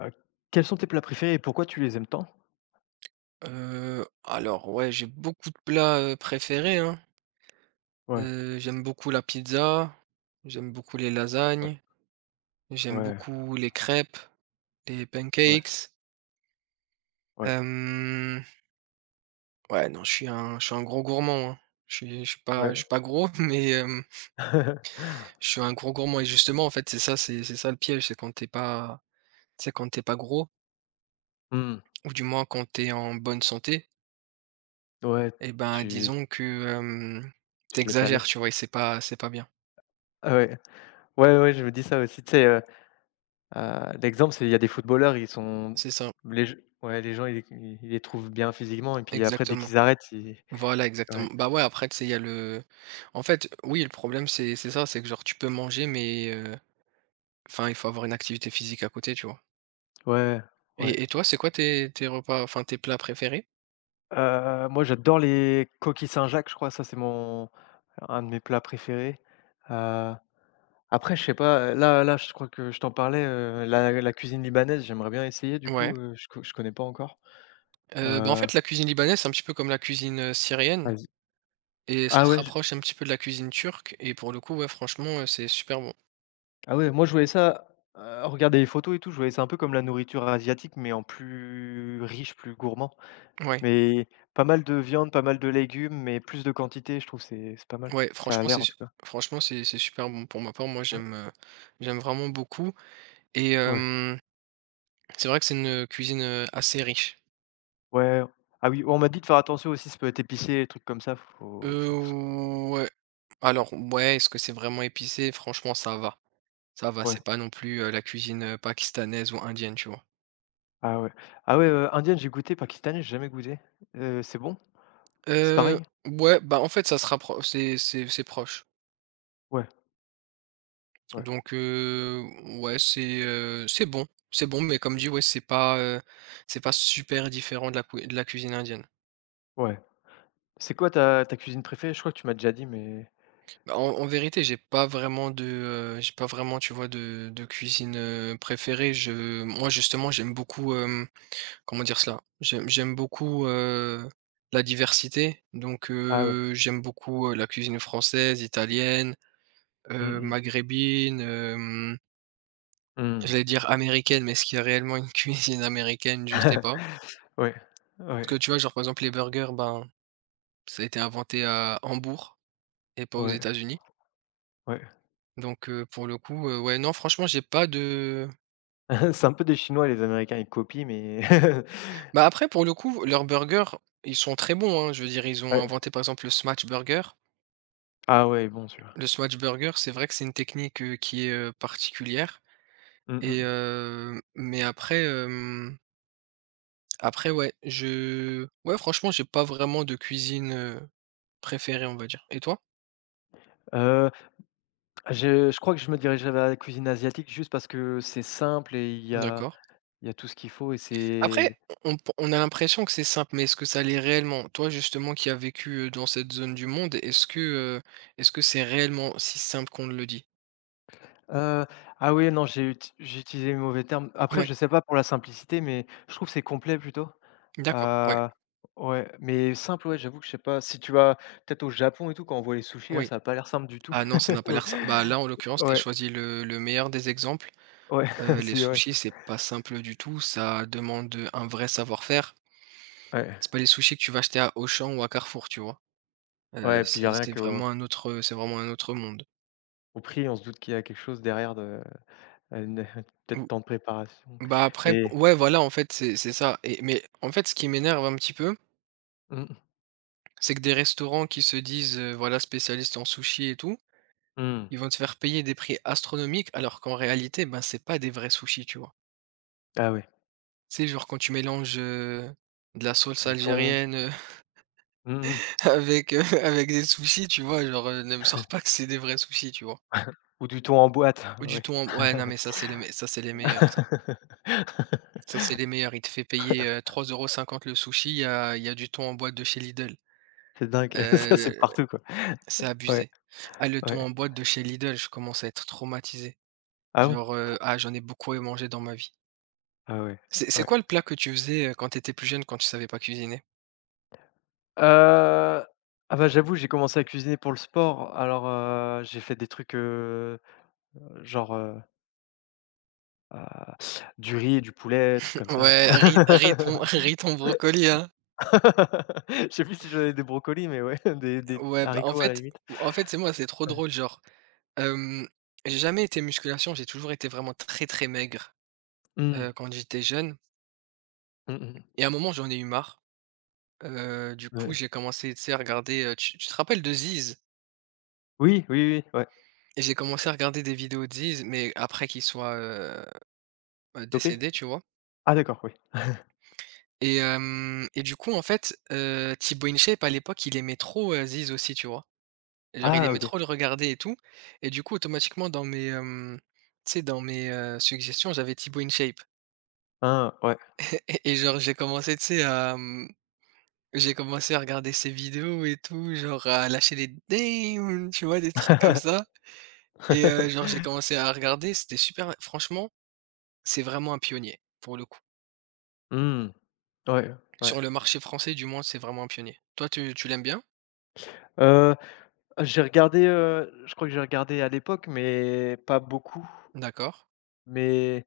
Heu, Quels sont tes plats préférés et pourquoi tu les aimes tant? Alors ouais, j'ai beaucoup de plats, préférés, hein. Ouais, J'aime beaucoup la pizza, j'aime beaucoup les ouais, lasagnes, j'aime ouais, beaucoup les crêpes, les ouais, pancakes. ouais, Hem, ouais, non, je suis un gros gourmand, hein. Ouais. Je suis pas gros, mais, je suis un gros gourmand et justement, en fait, c'est ça le piège, c'est quand t'es pas gros Mmh, ou du moins quand t'es en bonne santé ouais, et ben, tu disons que, tu tu te laisses aller. tu vois? Et c'est pas bien. Ah ouais, ouais, ouais, je me dis ça aussi, tu sais, l'exemple, c'est il y a des footballeurs, ils sont C'est ça, les g ouais, les gens, ils les trouvent bien physiquement et puis après, dès exactement. qu'ils arrêtent, ils. Voilà, Ouais, exactement. Bah ouais, après, tu sais, il y a le. En fait, oui, le problème, c'est ça, c'est que genre, tu peux manger, mais enfin, il faut avoir une activité physique à côté, tu vois. ouais, ouais. Et toi, c'est quoi tes repas, enfin, tes plats préférés? Moi, j'adore les coquilles Saint-Jacques, je crois, ça, c'est mon un de mes plats préférés, heu Après, je sais pas, là, je crois que je t'en parlais, la cuisine libanaise, j'aimerais bien essayer du Ouais. coup, je connais pas encore. Bah en Heu, fait, la cuisine libanaise, c'est un petit peu comme la cuisine syrienne, Vas-y. et ça Ah se ouais, j rapproche un petit peu de la cuisine turque, et pour le coup, ouais, franchement, c'est super bon. ah ouais, moi je voyais ça, regarder les photos et tout, je voyais ça un peu comme la nourriture asiatique, mais en plus riche, plus gourmand. Ouais, Mais pas mal de viande, pas mal de légumes, mais plus de quantité, je trouve c'est pas mal. ouais, Ça a franchement, l'air en tout cas. franchement, c'est super bon. Pour ma part, moi, Ouais, j'aime vraiment beaucoup, et ouais, c'est vrai que c'est une cuisine assez riche. ouais. Ah oui, on m'a dit de faire attention aussi, ça peut être épicé, les trucs comme ça, faut faire. Heu, ouais. Alors, ouais, est-ce que c'est vraiment épicé? Franchement, ça va. Ça va, Ouais. c'est pas non plus, la cuisine, pakistanaise ou indienne, tu vois? Ah ouais. Ah ouais, indienne, j'ai goûté, Pakistanais, j'ai jamais goûté. C'est bon? C'est Heu, pareil? ouais, bah, en fait, ça se rappro c'est proche. Ouais, ouais, Donc, ouais, c'est bon. C'est bon, mais comme dit, ouais, c'est pas super différent de la cui de la cuisine indienne. ouais. C'est quoi ta cuisine préférée? Je crois que tu m'as déjà dit, mais Bah, en vérité, j'ai pas vraiment, tu vois, de cuisine, préférée. Je Moi, justement, j'aime beaucoup. Comment dire cela? J'aime beaucoup, la diversité, donc ah ouais. J'aime beaucoup, la cuisine française, italienne, Mmh mh. maghrébine, Mmh. j'allais dire américaine, mais est-ce qu'il y a réellement une cuisine américaine? Je sais pas. Ouais, ouais, Parce que tu vois, genre, par exemple, les burgers, ben, ça a été inventé à Hambourg et pas aux ouais, États-Unis, ouais. donc pour le coup, ouais, non, franchement, j'ai pas de C'est un peu des Chinois, les Américains, ils copient, mais bah, après, pour le coup, leurs burgers, ils sont très bons, hein. Je veux dire, ils ont ouais. inventé, par exemple, le smash burger. Ah ouais, bon sûr. Là, Le swatch burger, c'est vrai que c'est une technique, qui est, particulière et mais après, après ouais, je ouais franchement j'ai pas vraiment de cuisine, préférée on va dire. Et toi? je crois que je me dirigerais vers la cuisine asiatique juste parce que c'est simple et il y a D'accord. il y a tout ce qu'il faut et c'est. Après on a l'impression que c'est simple, mais est-ce que ça l'est réellement? Toi justement qui as vécu, dans cette zone du monde, est-ce que c'est réellement si simple qu'on le dit? Heu, ah oui, non, j'ai utilisé le mauvais terme. Après, Ouais, je sais pas pour la simplicité, mais je trouve c'est complet plutôt. d'accord, ouais, Heu, ouais, mais simple, ouais, j'avoue que je sais pas. Si tu vas peut-être au Japon et tout, quand on voit les sushis là, oui. ça a pas l'air simple du tout. Ah non, ça n'a pas Donc l'air simple. Bah là, en l'occurrence, tu as ouais, choisi le meilleur des exemples. ouais, Les si, ouais, sushis, si. c'est pas simple du tout, ça demande, un vrai savoir-faire. Ouais, C'est pas les sushis que tu vas acheter à Auchan ou à Carrefour, tu vois? Ouais, puis il y a rien qu'au C'est vraiment un autre monde. au prix, on se doute qu'il y a quelque chose derrière de à une peut-être temps de préparation, Ou Bah, après p mais ouais, voilà, en fait, c'est ça et mais en fait, ce qui m'énerve un petit peu, mmh c'est que des restaurants qui se disent, voilà, spécialistes en sushis et tout, mh, mmh. ils vont te faire payer des prix astronomiques alors qu'en réalité, ben, c'est pas des vrais sushis, tu vois? Ah ouais, C'est genre, quand tu mélanges, de la sauce du thon, algérienne, mmh mh, avec des sushis, tu vois? Genre, ne me sors pas que c'est des vrais sushis, tu vois? ou du thon en boîte, Ou du thon en- Ouais, non, mais ça, c'est les me ça, c'est les meilleurs, ça. oui. Ça, c'est les meilleurs. Il te fait payer, 3,50 € le sushi, il y a du thon en boîte de chez Lidl. C'est dingue, ça c'est Heu, partout quoi. c'est Ouais, abusé. Ah, le thon ouais. en boîte de chez Lidl, je commence à être traumatisé. Ah bon? Genre, Pou ah, j'en ai beaucoup mangé dans ma vie. ah ouais, C'est ouais. quoi le plat que tu faisais, quand t'étais plus jeune, quand tu savais pas cuisiner? Heu, ah bah, j'avoue, j'ai commencé à cuisiner pour le sport, alors, j'ai fait des trucs, genre, ah, du riz et du poulet, trucs comme ça. Ouais, riz riz, thon, brocoli, hein? Je sais plus si j'en avais des brocolis, mais ouais, des Ouais, bah, en haricots à la fait limite. en fait, c'est moi, c'est trop Ouais. drôle, genre. Hem, j'ai jamais été musculation, j'ai toujours été vraiment très, très maigre, Mmh. Quand j'étais jeune Mmh mh. et à un moment, j'en ai eu marre. Du coup, Ouais. j'ai commencé, tu sais, à regarder, tu te rappelles de Ziz? Oui, oui, oui, ouais. Et j'ai commencé à regarder des vidéos de Ziz, mais après qu'il soit, Lopé? décédé, tu vois? Ah d'accord, oui. Et du coup, en fait, Thibaut InShape, à l'époque, il aimait trop, Ziz aussi, tu vois? Genre, il Ah aimait OK. trop le regarder et tout et du coup, automatiquement, tu sais, dans mes, suggestions, j'avais Thibaut InShape. Ah ouais. Et genre, j'ai commencé, tu sais, à, mmh j'ai commencé à regarder ses vidéos et tout, genre à lâcher des «damn», tu vois? Des trucs comme ça et genre j'ai commencé à regarder, c'était super franchement, c'est vraiment un pionnier, pour le coup. Mmh. Ouais, ouais. Sur le marché français du moins, c'est vraiment un pionnier. Toi, tu l'aimes bien? Heu Ah, j'ai regardé, je crois que j'ai regardé à l'époque, mais pas beaucoup. D'accord, Mais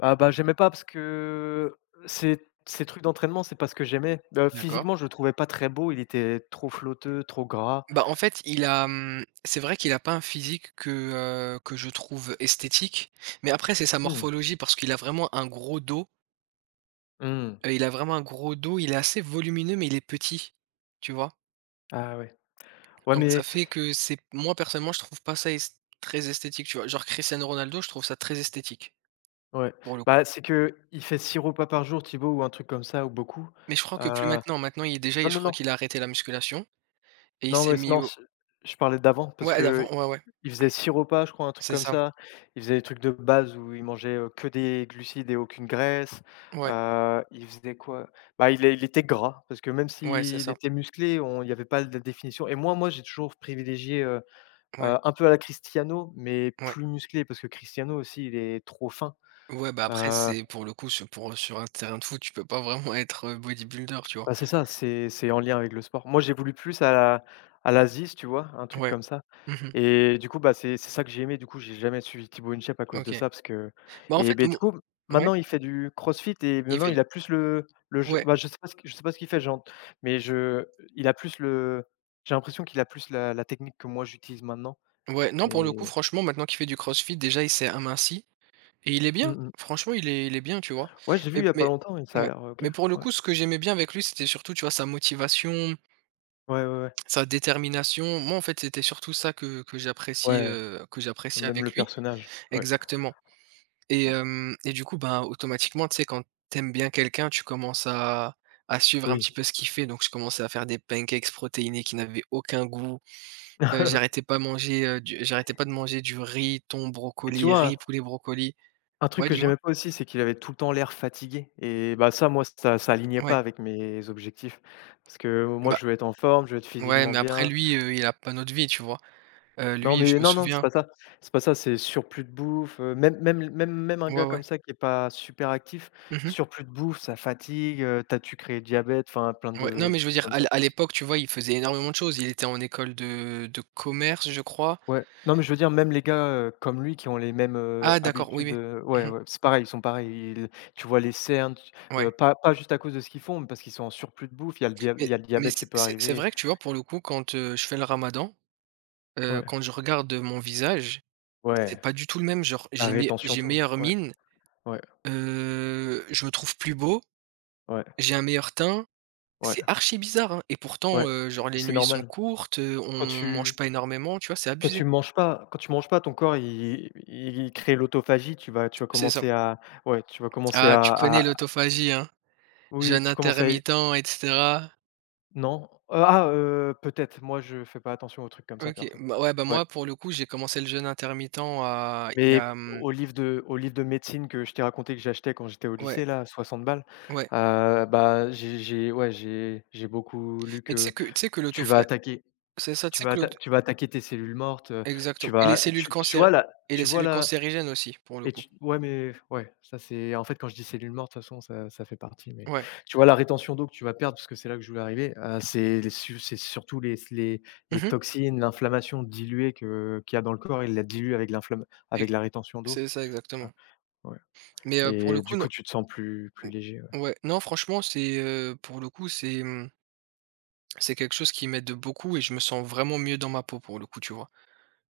ah, bah, j'aimais pas parce que ces ces trucs d'entraînement, c'est pas ce que j'aimais. D'accord. Physiquement, je le trouvais pas très beau, il était trop flotteux, trop gras. Bah, en fait, c'est vrai qu'il a pas un physique que je trouve esthétique, mais après c'est sa Mmh. morphologie parce qu'il a vraiment un gros dos, Mmh. Il est assez volumineux mais il est petit, tu vois? Ah ouais. Ouais, Donc ça mais fait que c'est moi personnellement, je trouve pas ça est très esthétique, tu vois? Genre Cristiano Ronaldo, je trouve ça très esthétique, ouais. pour le coup. Bah, c'est que il fait 6 repas par jour Thibaut ou un truc comme ça ou beaucoup. Mais je crois Heu, que plus maintenant, maintenant il est déjà non, je non, crois non. qu'il a arrêté la musculation et il Non, s'est ouais, mis non, au je parlais d'avant parce ouais d'avant, que. ouais, ouais, Ils faisaient 6 repas, je crois, un truc c'est comme ça. ça. Ils faisaient des trucs de base où ils mangeaient, que des glucides et aucune graisse. Ouais, Il faisait quoi? Bah, il était gras parce que même ouais, c'est s'il ça. était musclé, on il y avait pas de définition et moi, j'ai toujours privilégié, Ouais, un peu à la Cristiano, mais ouais. plus musclé parce que Cristiano aussi, il est trop fin. Ouais, bah, après Heu c'est pour le coup sur un terrain de foot, tu peux pas vraiment être, bodybuilder, tu vois? Bah, c'est ça, c'est en lien avec le sport. Moi, j'ai voulu plus à la Ziz, tu vois? Un truc Ouais. comme ça Mmh. et du coup, bah, c'est ça que j'ai aimé. Du coup, j'ai jamais suivi Thibaut InShape à cause de OK. ça parce que Bah, en et fait ben du mon coup, ouais, maintenant, il fait du CrossFit et il maintenant, fait du il a plus le je ouais, bah, je sais pas ce que- je sais pas ce qu'il fait, genre mais je il a plus le j'ai l'impression qu'il a plus la technique que moi, j'utilise maintenant ouais, non pour le coup et franchement maintenant qu'il fait du crossfit déjà il s'est aminci. Et il est mmh bien, mh. franchement, il est bien, tu vois? Ouais, j'ai vu Mais il y a pas mais longtemps et ça a ouais, l'air OK. mais pour le Ouais. coup, ce que j'aimais bien avec lui, c'était surtout, tu vois, sa motivation, Ouais, ouais, ouais. sa détermination. Moi, en fait, c'était surtout ça que Ouais, que on j'appréciais aime le avec lui. personnage. Ouais, Exactement. et ouais. hem et du coup, ben, automatiquement, tu sais, quand t'aimes bien quelqu'un, tu commences à suivre un Oui. petit peu ce qu'il fait. Donc je commençais à faire des pancakes protéinés qui n'avaient aucun goût. J'arrêtais pas de manger du riz, thon, Et tu brocoli, riz, vois? poulet, brocoli. Un truc Ouais, que dis-moi? j'aimais pas aussi, c'est qu'il avait tout le temps l'air fatigué et bah, ça, moi, ça alignait Ouais. pas avec mes objectifs. Parce que moi, Bah. je veux être en forme, je veux être Ouais, physiquement mais après bien. lui, il a pas notre vie, tu vois? Non, Lui, je mais me non, non, c'est souviens pas ça. C'est pas ça, c'est surplus de bouffe, même même un ouais, gars ouais. comme ça qui est pas super actif, Mmh mh. surplus de bouffe, ça fatigue, tu as tu crées diabète, enfin plein Ouais, non, mais de je veux trucs dire comme ça. à l'époque, tu vois, il faisait énormément de choses. Il était en école de commerce, je crois. Ouais. Non, mais je veux dire même les gars, comme lui qui ont les mêmes, Ah d'accord, oui, habitudes, oui. Ouais, Mmh mh. ouais, c'est pareil, ils sont pareils. Ils tu vois les cernes, tu Ouais. Pas juste à cause de ce qu'ils font, mais parce qu'ils sont en surplus de bouffe. Il y a le dia il Mais y a le mais diabète qui c'est peut c'est c'est arriver. vrai que, tu vois, pour le coup, quand, je fais le ramadan, Ouais, quand je regarde, mon visage, c'est ouais, pas du tout le même. Genre, la rétention j'ai d'eau. meilleure Ouais, mine, ouais, je me trouve plus beau, ouais, j'ai un meilleur teint. ouais, C'est archi bizarre, hein et pourtant, ouais. Genre Et les c'est nuits sont normal. courtes, on Quand mange tu pas énormément, tu vois? C'est quand abusé. tu manges pas, ton corps il crée l'autophagie. Tu vas C'est ça. commencer à ouais, tu vas commencer Ah, tu à connais l'autophagie, hein? oui, Jeûne tu commences à. intermittent et cetera. Non, ah, peut-être. Moi, je fais pas attention aux trucs comme ça OK. perso. Bah, ouais, bah, Ouais, moi, pour le coup, j'ai commencé le jeûne intermittent à il y mais a, mmh aux livres de médecine que je t'ai raconté que j'achetais quand j'étais au ouais, lycée là, 60 balles, ouais. Bah, j'ai ouais, j'ai beaucoup lu Mais tu sais que que tu sais que tu vas l'autophagie attaquer c'est ça, tu tu sais vas que atta l'auto tu vas attaquer tes cellules mortes, tu exactement et vas tu tu vois la les cellules cancérigènes aussi, pour le Et coup. tu ouais, mais ouais, ça c'est en fait, quand je dis cellules mortes, de toute façon, ça ça fait partie, mais Ouais. tu vois la rétention d'eau que tu vas perdre, parce que c'est là que je voulais arriver, c'est surtout les les Mmh. toxines, l'inflammation diluée que qu'il y a dans le corps, il la dilue avec l'inflam Et avec la rétention d'eau, c'est ça, tu exactement. vois? Ouais Mais, pour le et coup, du non coup, tu te sens plus léger, ouais. mmh, ouais, non, franchement, pour le coup, c'est quelque chose qui m'aide beaucoup et je me sens vraiment mieux dans ma peau, pour le coup, tu vois?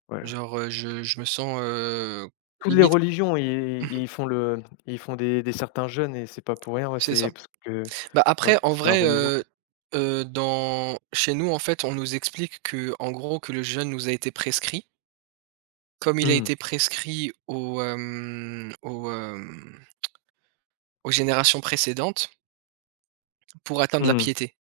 Voilà. Genre, je me sens, Toutes les limite. religions, ils Mmh. ils font le ils font des certains jeûnes et c'est pas pour rien, ouais, C'est ça. c'est parce que Bah, ouais, après en c'est un vrai, renouveau, quoi. Dans chez nous, en fait, on nous explique que en gros, que le jeûne nous a été prescrit. Comme il a Mmh, été prescrit aux générations précédentes pour atteindre la mmh. piété.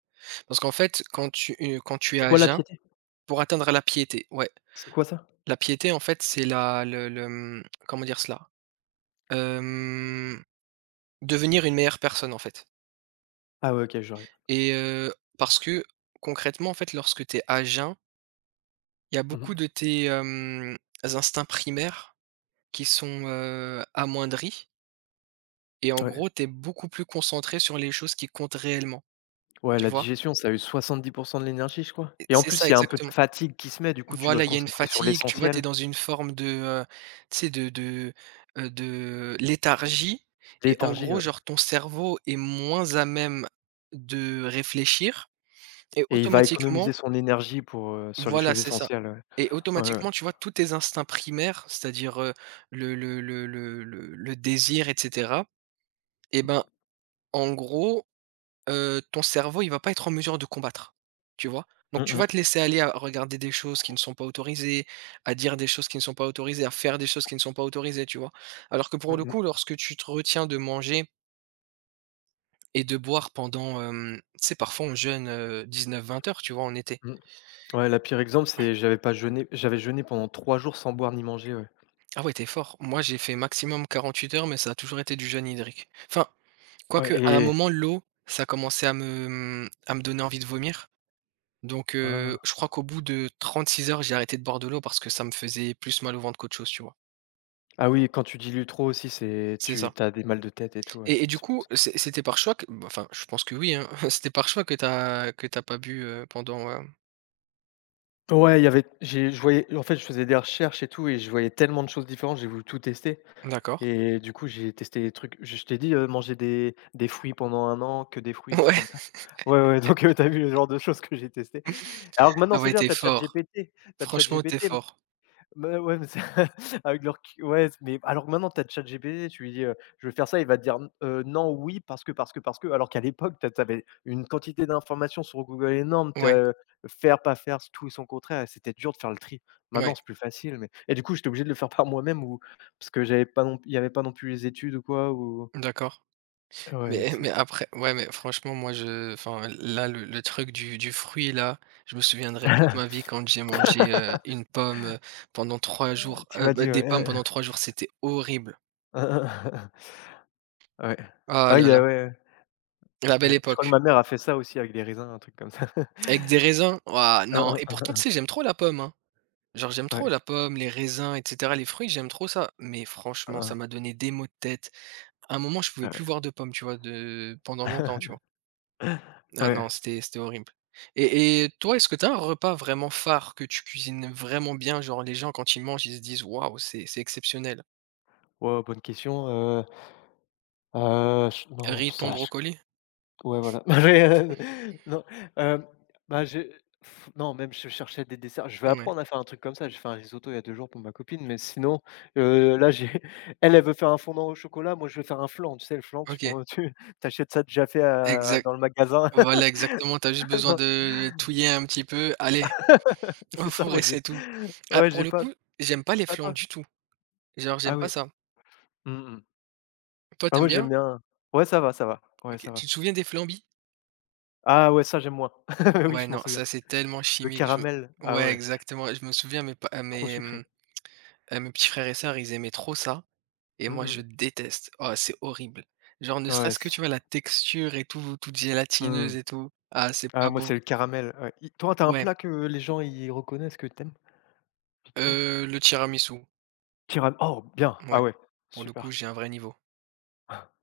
Parce qu'en fait, quand tu es C'est à quoi la jeun piété? pour atteindre la piété, ouais. C'est quoi ça? La piété, en fait, c'est la le, mmh, comment dire cela? Hem, Devenir une meilleure personne, en fait, Ah ouais, OK, j'aurais. et parce que concrètement, en fait, lorsque tu es à jeun, il y a beaucoup Mmh. de tes, instincts primaires qui sont, amoindris, et en Ouais. gros, tu es beaucoup plus concentré sur les choses qui comptent réellement, Ouais, tu la vois? digestion, ça a eu 70 de l'énergie, je crois Et et en c'est ça plus, il y a un peu exactement. de fatigue qui se met, du coup, tu dois Voilà, te il y a une concentrer sur fatigue, tu vois? l'essentiel. Tu es dans une forme de, tu sais de léthargie, et en Léthargie, gros, ouais, genre ton cerveau est moins à même de réfléchir et et il va automatiquement. économiser son énergie pour, sur les Voilà, choses c'est ça, essentielles, ouais. et Ouais, ouais. automatiquement, tu vois, tous tes instincts primaires, c'est-à-dire, le désir et cetera, et ben, en gros, ton cerveau, il va pas être en mesure de combattre, tu vois? Donc Mmh tu vas mh. te laisser aller à regarder des choses qui ne sont pas autorisées, à dire des choses qui ne sont pas autorisées, à faire des choses qui ne sont pas autorisées, tu vois? Alors que pour Mmh le mh. coup, lorsque tu te retiens de manger et de boire pendant, tu sais, parfois on jeûne, 19-20 heures, tu vois, en été. Mmh. Ouais, la pire exemple, c'est j'avais pas jeûné j'avais jeûné pendant 3 jours sans boire ni manger, ouais. Ah ouais, tu fort. Moi, j'ai fait maximum 48 heures, mais ça a toujours été du jeûne hydrique. Enfin, Ouais quoique, à un et moment, l'eau, ça commençait à me donner envie de vomir. Donc, je ah. crois qu'au bout de 36 heures, j'ai arrêté de boire de l'eau parce que ça me faisait plus mal au ventre qu'autre chose, tu vois? Ah oui, quand tu dilues trop aussi, c'est C'est tu ça. tu as des mal de tête et tout, ouais. Et du C'est pour coup, ça. C'était par choix que bah, enfin, je pense que oui, hein, c'était par choix que t'as pas bu, pendant, heu, Ouais, il y avait j'ai je voyais en fait, je faisais des recherches et tout et je voyais tellement de choses différentes, j'ai voulu tout tester. d'accord. Et du coup, j'ai testé des trucs je t'ai dit, manger des fruits pendant un an, que des fruits, des trucs comme ça. Ouais, ouais, donc tu vu le genre de choses que j'ai testé. Ouais. Alors que maintenant, Ah c'est ouais, bien, tu fort. T'as Franchement, tu ChatGPT fort. mais ouais, mais c'est avec le ouais, mais alors que maintenant tu as ChatGPT, tu lui dis, «Je veux faire ça», il va te dire: Non, oui, parce que, parce que, parce que». Alors qu'à l'époque, tu a avais une quantité d'informations sur Google énorme, tu Ouais, faire, pas faire, tout et son contraire et c'était dur de faire le tri. Maintenant, ouais, c'est plus facile, mais et du coup, j'étais obligé de le faire par moi-même ou parce que j'avais pas non il y avait pas non plus les études ou quoi ou d'accord. ouais, Mais c'est mais après ouais, mais franchement, moi, je enfin, là, le truc du fruit, là, je me souviendrai toute ma vie quand j'ai mangé, une pomme, pendant 3 jours, tu m'as bah, dit, des pommes ouais. pendant 3 jours, c'était horrible. Ouais. Ah Ouais, il là y là, a ouais, ouais, la belle ouais. Je crois que époque. ma mère a fait ça aussi avec les raisins, un truc comme ça. Avec des raisins, waouh, non, et pourtant, tu sais, j'aime trop la pomme, hein. Genre, j'aime trop Ouais. la pomme, les raisins et cetera, les fruits, j'aime trop ça. Mais Hein, franchement, ça hein. m'a donné des maux de tête. À un moment, je pouvais Ah plus ouais. voir de pommes, tu vois? De pendant longtemps, tu vois? Ah Ouais, non, c'était horrible. Et toi, est-ce que tu as un repas vraiment phare que tu cuisines vraiment bien? Genre les gens quand ils mangent, ils se disent: «Waouh, c'est exceptionnel». waouh, bonne question, ch non, Riz, thon, ça ch brocoli? ouais, voilà. Mais, non, hem, bah, je pff, non, même je cherchais des desserts. Je vais Ouais, apprendre à faire un truc comme ça. J'ai fait un risotto il y a 2 jours pour ma copine, mais sinon, là, j'ai elle, elle veut faire un fondant au chocolat. Moi, je vais faire un flan. Tu sais, le flan, tu OK. prends tu achètes ça déjà fait à Exact. dans le magasin. Voilà, exactement, t'as juste besoin Non, de touiller un petit peu. Allez, au c'est ça, four moi, et j'ai c'est tout. Ah, ouais, pour j'ai le pas coup, j'aime pas les ah flans toi? du tout. Genre, Ah j'aime pas oui. ça. Mmh mh. Toi, Ah, t'aimes moi, j'aime bien? bien ouais, ça va, ça va. Ouais, ça OK. Tu va. te souviens des flambis? Ah ouais, ça j'aime moins. Oui, je Ouais, m'en non, souviens. ça c'est tellement Le chimique, je caramel, ah ouais, ouais, exactement. Je me souviens mes pa trop sucré. À mes petits frères et sœurs, ils aimaient trop ça. Et Mmh moi, je mh. déteste. Oh, c'est horrible. Genre, ne Ouais, serait-ce que, c tu vois, la texture et tout, toute mmh. gélatineuse et tout. Ah, c'est Ah pas moi, c'est beau. le caramel, ouais. I toi, t'as un Ouais, plat que les gens, ils reconnaissent, que t'aimes vite fait? Le tiramisu. Tiram Oh bien! Ouais, Ah ouais, pour le coup, super. j'ai un vrai niveau.